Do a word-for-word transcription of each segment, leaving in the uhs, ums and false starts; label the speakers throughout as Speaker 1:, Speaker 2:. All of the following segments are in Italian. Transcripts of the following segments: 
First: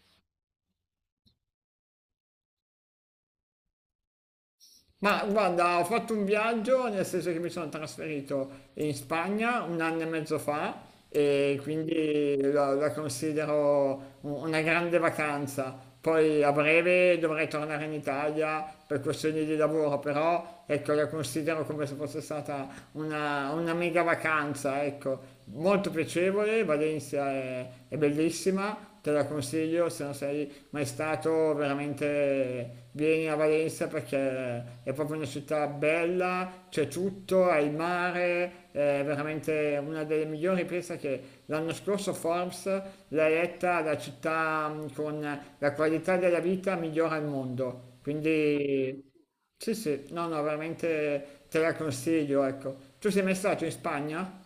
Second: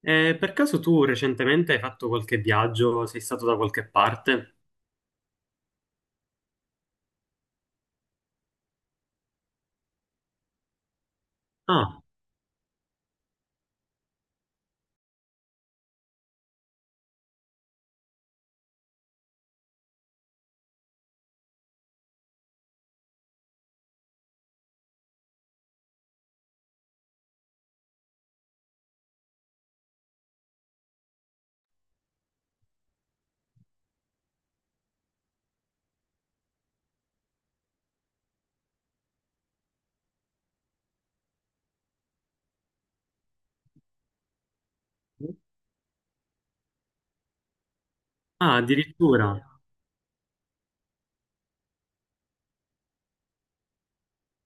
Speaker 1: Eh, per caso tu recentemente hai fatto qualche viaggio? Sei stato da qualche parte?
Speaker 2: Ma guarda, ho fatto un viaggio, nel senso che mi sono trasferito in Spagna un anno e mezzo fa e
Speaker 1: Ah,
Speaker 2: quindi la, la considero un- una grande vacanza. Poi a breve dovrei tornare in Italia per questioni di lavoro, però ecco, la considero come se fosse stata una, una mega vacanza, ecco, molto piacevole. Valencia è, è bellissima, te la consiglio, se non sei mai stato veramente vieni a Valencia perché è proprio una città bella, c'è tutto, hai il mare, è veramente una delle migliori. Pensa che l'anno scorso Forbes l'ha eletta la città mm, con la qualità della vita migliore al mondo.
Speaker 1: ah,
Speaker 2: Quindi
Speaker 1: addirittura.
Speaker 2: sì, sì, no, no, veramente te la consiglio, ecco. Tu sei mai stato in Spagna?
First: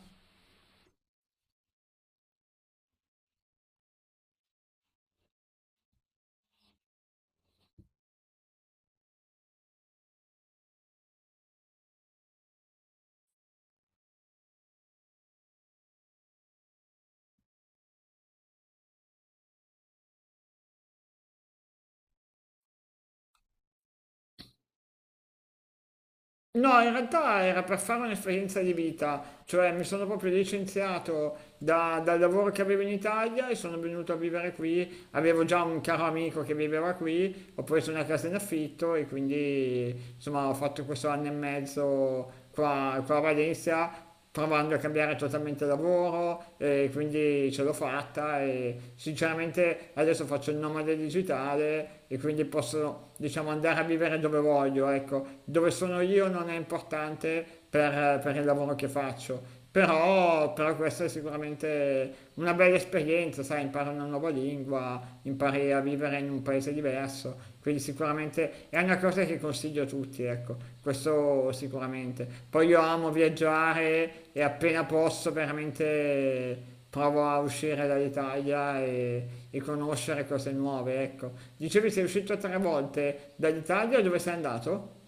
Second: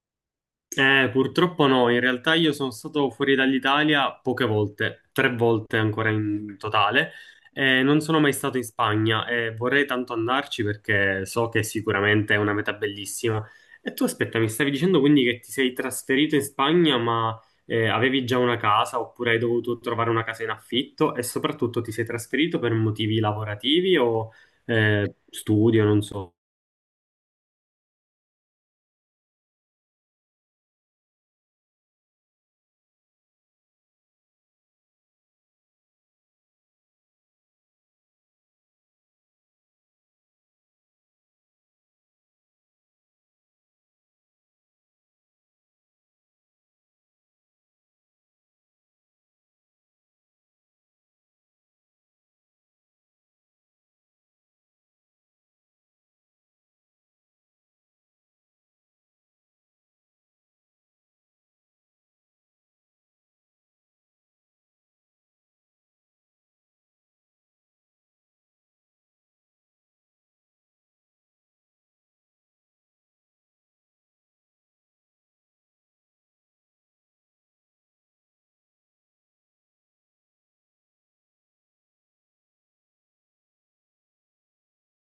Speaker 1: Eh, purtroppo no, in realtà io sono stato fuori dall'Italia poche volte, tre volte ancora in totale, e non sono mai stato in Spagna e vorrei tanto andarci perché so che sicuramente è una meta bellissima. E tu aspetta, mi stavi dicendo quindi che ti sei trasferito in Spagna, ma eh, avevi già una casa oppure hai dovuto trovare una casa in affitto e soprattutto ti sei trasferito per motivi lavorativi o eh, studio, non so.
Speaker 2: No, in realtà era per fare un'esperienza di vita, cioè mi sono proprio licenziato da- dal lavoro che avevo in Italia e sono venuto a vivere qui. Avevo già un caro amico che viveva qui, ho preso una casa in affitto e quindi insomma ho fatto questo anno e mezzo qua, qua a Valencia, provando a cambiare totalmente lavoro e quindi ce l'ho fatta, e sinceramente adesso faccio il nomade digitale e quindi posso diciamo andare a vivere dove voglio, ecco, dove sono io non è importante per, per il lavoro che faccio. Però, però questa è sicuramente una bella esperienza, sai, impari una nuova lingua, impari a vivere in un paese diverso, quindi sicuramente è una cosa che consiglio a tutti, ecco, questo sicuramente. Poi io amo viaggiare e appena posso veramente provo a uscire dall'Italia e, e conoscere cose nuove, ecco. Dicevi sei uscito tre volte dall'Italia, dove sei andato?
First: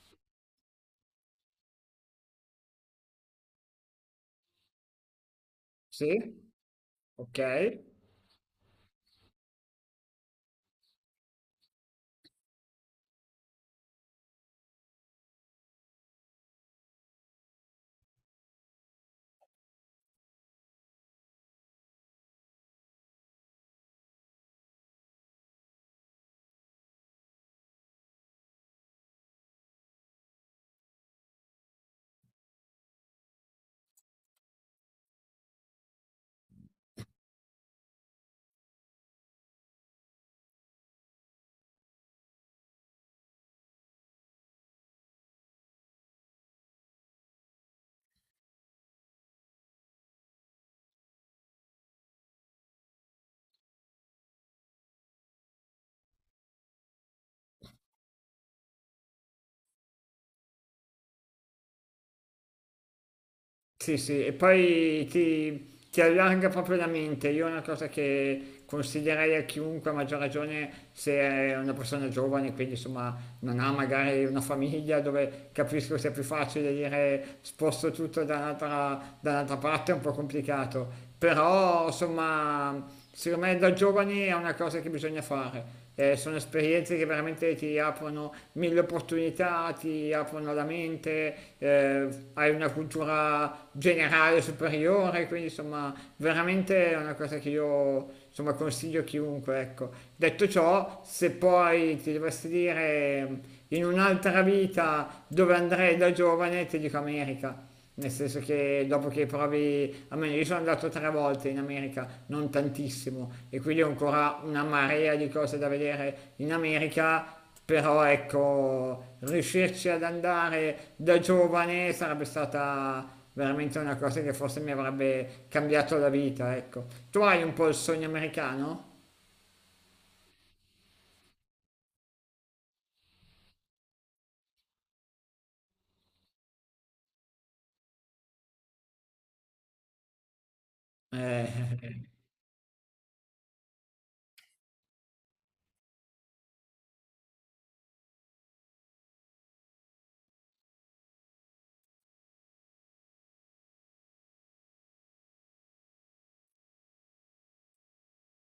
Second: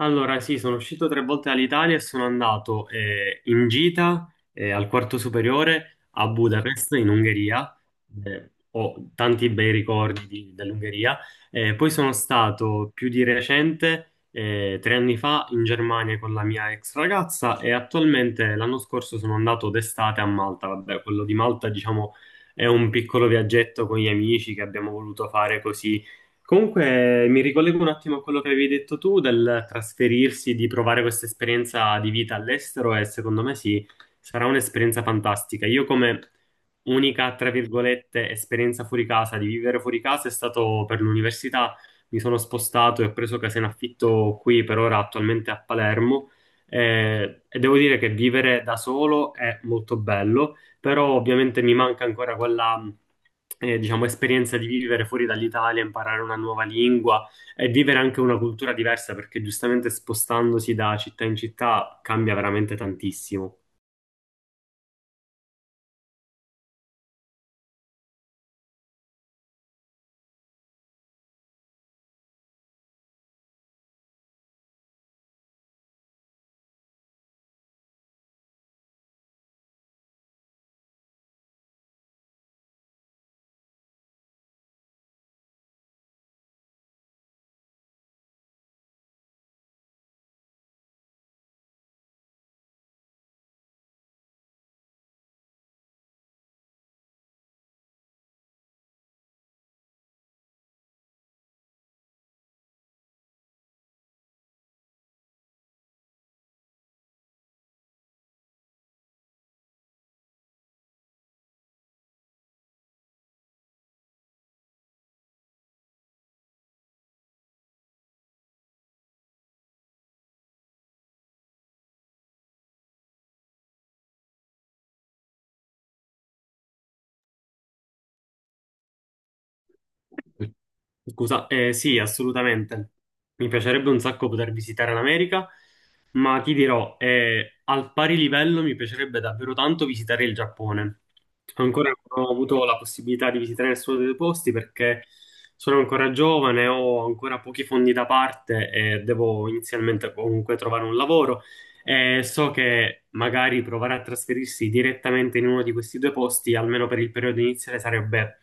Speaker 1: Allora, sì, sono uscito tre volte dall'Italia e sono andato eh, in gita eh, al quarto superiore
Speaker 2: Sì?
Speaker 1: a Budapest, in
Speaker 2: Ok.
Speaker 1: Ungheria. Eh, ho tanti bei ricordi di- dell'Ungheria. Eh, poi sono stato più di recente, eh, tre anni fa, in Germania con la mia ex ragazza e attualmente l'anno scorso sono andato d'estate a Malta. Vabbè, quello di Malta, diciamo, è un piccolo viaggetto con gli amici che abbiamo voluto fare così. Comunque mi ricollego un attimo a quello che avevi detto tu del trasferirsi, di provare questa esperienza di vita all'estero e secondo me sì, sarà un'esperienza fantastica. Io come unica, tra virgolette, esperienza fuori casa, di vivere fuori casa è stato per l'università. Mi sono spostato e ho preso casa in affitto qui per ora attualmente a Palermo, eh, e devo dire che vivere da solo è molto bello, però ovviamente mi manca ancora quella, eh, diciamo, esperienza di vivere fuori dall'Italia, imparare una nuova lingua e vivere anche una cultura diversa, perché giustamente spostandosi da città in città cambia veramente tantissimo.
Speaker 2: Sì, sì, e poi ti, ti allarga proprio la mente. Io è una cosa che consiglierei a chiunque, a maggior ragione se è una persona giovane, quindi insomma non ha magari una famiglia, dove capisco sia più facile dire sposto tutto da un'altra da un'altra parte, è un po' complicato. Però insomma secondo me da giovani è una cosa che bisogna fare. Eh, sono esperienze che veramente ti aprono mille opportunità, ti aprono la mente, eh, hai una cultura generale superiore, quindi insomma veramente è una cosa che io, insomma, consiglio a chiunque, ecco. Detto ciò, se poi ti dovessi dire in un'altra vita dove andrei da giovane, ti dico America, nel senso che dopo che provi, almeno io sono andato tre volte in America, non tantissimo, e quindi ho ancora una marea di cose da vedere in America, però ecco, riuscirci ad andare da giovane sarebbe stata veramente una cosa che forse mi avrebbe cambiato la vita, ecco. Tu hai un po' il sogno americano?
Speaker 1: Scusa, eh, sì, assolutamente. Mi piacerebbe un sacco poter visitare l'America, ma ti dirò, eh, al pari livello mi piacerebbe davvero tanto visitare il Giappone.
Speaker 2: Eh,
Speaker 1: Ancora non ho avuto la possibilità di visitare nessuno dei due posti perché sono ancora giovane, ho ancora pochi fondi da parte e devo inizialmente comunque trovare un lavoro. E so che magari provare a trasferirsi direttamente in uno di questi due posti, almeno per il periodo iniziale, sarebbe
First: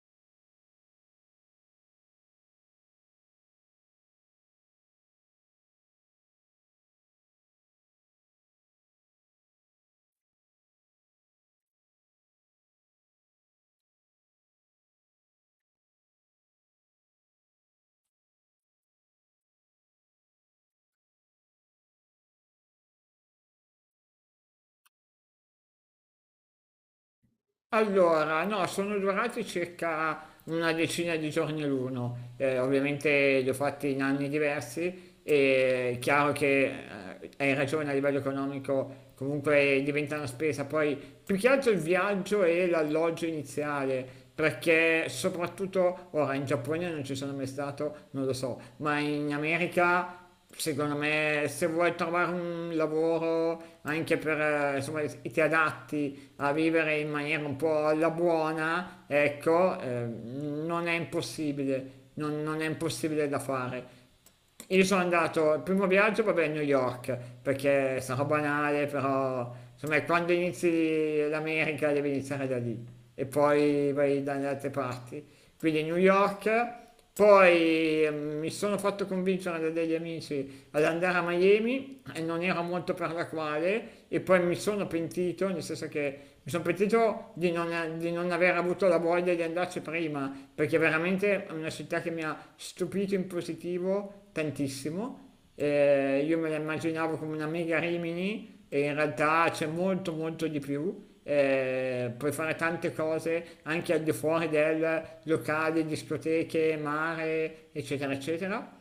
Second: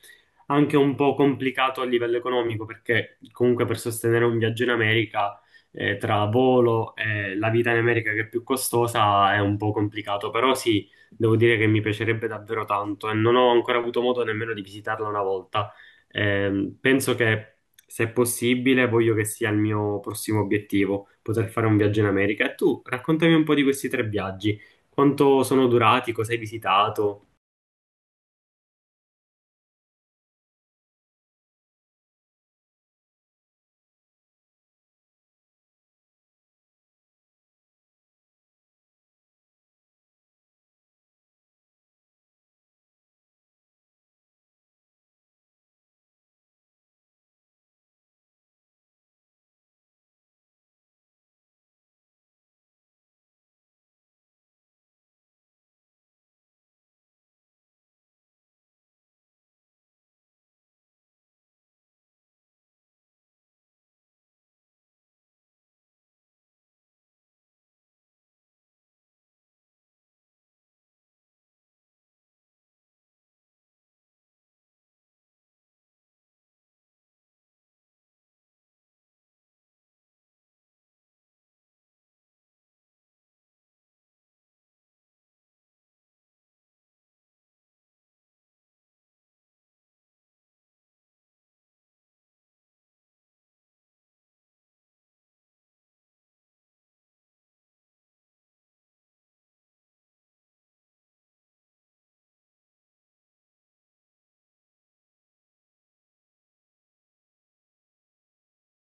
Speaker 1: anche un po' complicato a livello economico perché comunque per sostenere un viaggio in America, eh, tra volo e la vita in America che è più costosa è un po' complicato, però sì, devo dire che mi piacerebbe davvero tanto e non ho ancora avuto modo nemmeno di visitarla una volta. Ehm, penso che se è possibile voglio che sia il mio prossimo obiettivo, poter fare un viaggio in America. E tu, raccontami un po' di questi tre viaggi, quanto sono durati, cosa hai visitato,
Speaker 2: Allora, no, sono durati circa una decina di giorni l'uno. Eh, ovviamente li ho fatti in anni diversi e è chiaro che, eh, hai ragione, a livello economico comunque diventa una spesa, poi più che altro il viaggio e l'alloggio iniziale, perché soprattutto ora, in Giappone non ci sono mai stato, non lo so, ma in America, secondo me, se vuoi trovare un lavoro anche per, eh, insomma, che ti adatti a vivere in maniera un po' alla buona, ecco, eh, non è impossibile, non, non è impossibile da fare. Io sono andato, il primo viaggio, vabbè, a New York, perché sarà banale, però, insomma, quando inizi l'America devi iniziare da lì e poi vai dalle altre parti, quindi New York. Poi eh, mi sono fatto convincere da degli amici ad andare a Miami e non era molto per la quale, e poi mi sono pentito, nel senso che mi sono pentito di non, di non aver avuto la voglia di andarci prima, perché veramente è una città che mi ha stupito in positivo tantissimo. Eh, io me la immaginavo come una mega Rimini e in realtà c'è molto molto di più. Eh, puoi fare tante cose anche al di fuori del locale, discoteche, mare, eccetera, eccetera.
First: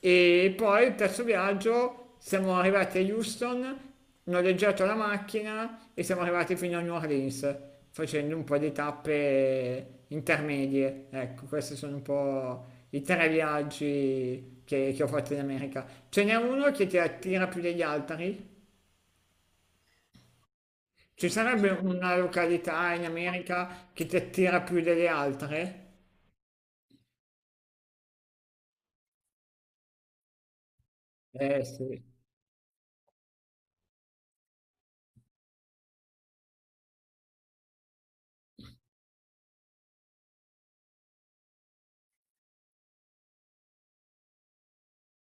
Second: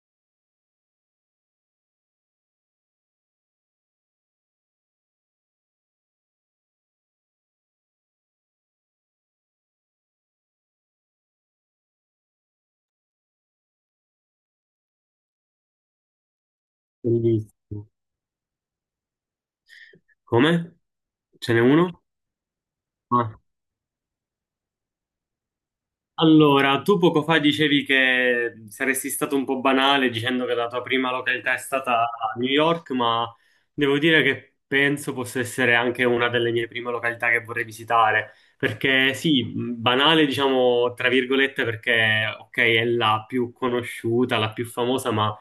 Speaker 2: E poi il terzo viaggio, siamo arrivati a Houston, ho noleggiato la macchina e siamo arrivati fino a New Orleans facendo un po' di tappe intermedie. Ecco, questi sono un po' i tre viaggi che, che ho fatto in America. Ce n'è uno che ti
Speaker 1: cosa hai
Speaker 2: attira più
Speaker 1: visto.
Speaker 2: degli altri?
Speaker 1: Come?
Speaker 2: Ci
Speaker 1: Ce n'è
Speaker 2: sarebbe
Speaker 1: uno?
Speaker 2: una località in
Speaker 1: Eh,
Speaker 2: America che ti attira più delle altre?
Speaker 1: Allora, tu poco fa dicevi che saresti stato un po' banale dicendo che la tua prima località è
Speaker 2: Eh sì,
Speaker 1: stata New York, ma devo dire che penso possa essere anche una delle mie prime località che vorrei visitare, perché sì, mh, banale diciamo tra virgolette perché ok è la più conosciuta, la più famosa, ma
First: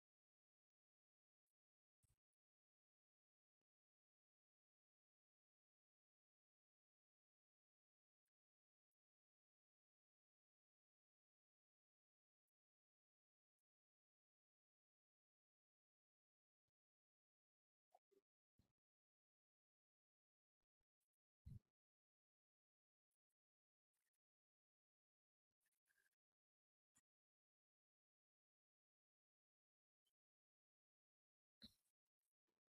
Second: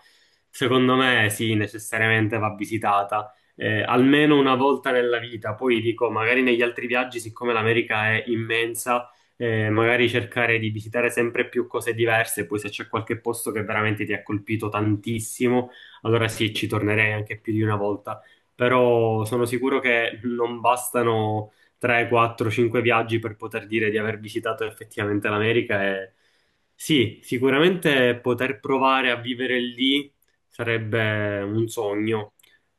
Speaker 1: secondo me sì, necessariamente va visitata. Eh, almeno una volta nella vita, poi dico, magari negli altri viaggi, siccome l'America è immensa, eh, magari cercare di visitare sempre più cose diverse, poi se c'è qualche posto che veramente ti ha colpito tantissimo, allora sì, ci tornerei anche più di una volta, però sono sicuro che non bastano tre, quattro, cinque viaggi per poter dire di aver visitato effettivamente l'America e sì, sicuramente poter provare a vivere lì sarebbe un sogno.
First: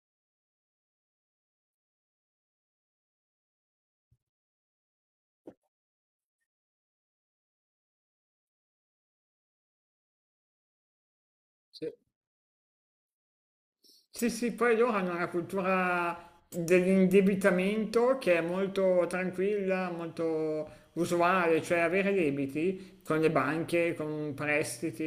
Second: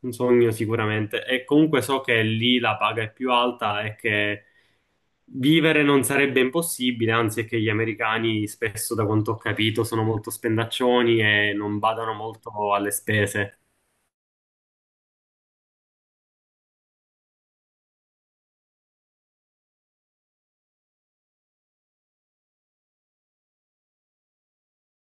Speaker 1: Un sogno sicuramente. E comunque so che lì la paga è più alta e che vivere non sarebbe impossibile, anzi è che gli americani spesso, da quanto ho capito, sono molto spendaccioni e non
Speaker 2: sì.
Speaker 1: badano molto alle spese.
Speaker 2: Sì, sì, poi loro hanno una cultura dell'indebitamento che è molto tranquilla, molto usuale, cioè avere debiti con le banche, con prestiti,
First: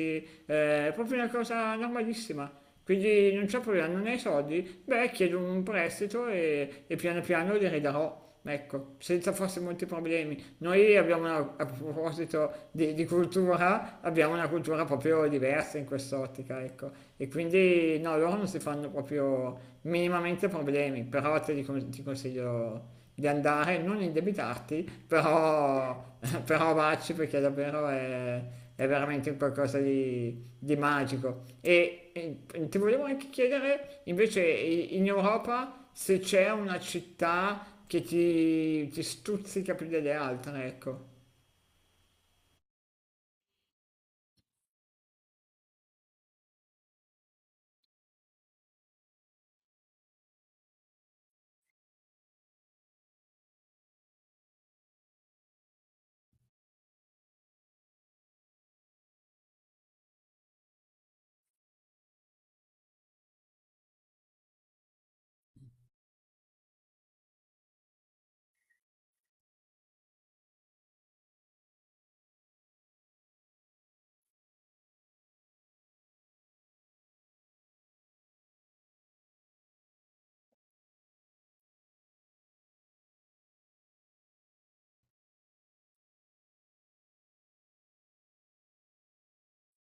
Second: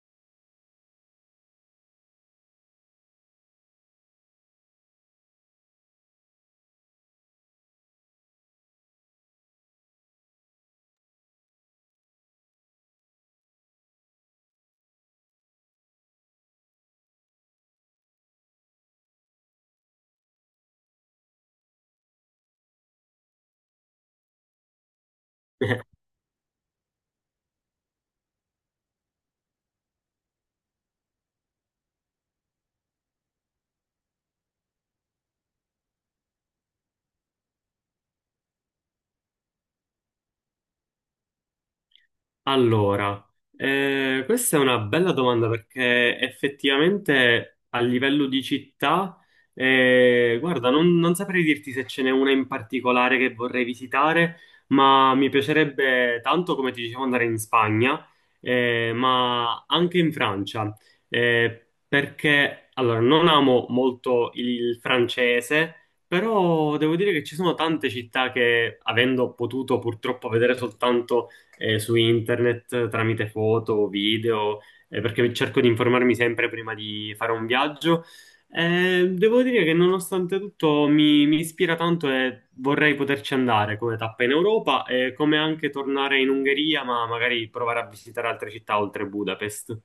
Speaker 2: eh, è proprio una cosa normalissima. Quindi non c'è problema, non hai soldi? Beh, chiedo un prestito e, e piano piano li ridarò. Ecco, senza forse molti problemi. Noi abbiamo, una- a proposito di, di cultura, abbiamo una cultura proprio diversa in quest'ottica, ecco. E quindi no, loro non si fanno proprio minimamente problemi, però te li con- ti consiglio di andare, non indebitarti, però, però vacci perché davvero è, è veramente un qualcosa di, di magico. E, e ti volevo anche chiedere invece i- in Europa se c'è una città che ti, ti stuzzica più delle altre, ecco.
Speaker 1: Allora, eh, questa è una bella domanda perché effettivamente a livello di città, eh, guarda, non, non saprei dirti se ce n'è una in particolare che vorrei visitare, ma mi piacerebbe tanto, come ti dicevo, andare in Spagna, eh, ma anche in Francia, eh, perché allora, non amo molto il francese. Però devo dire che ci sono tante città che, avendo potuto purtroppo vedere soltanto eh, su internet tramite foto o video, eh, perché cerco di informarmi sempre prima di fare un viaggio. Eh, devo dire che nonostante tutto mi, mi ispira tanto e vorrei poterci andare come tappa in Europa e come anche tornare in Ungheria, ma magari provare a visitare altre città oltre Budapest.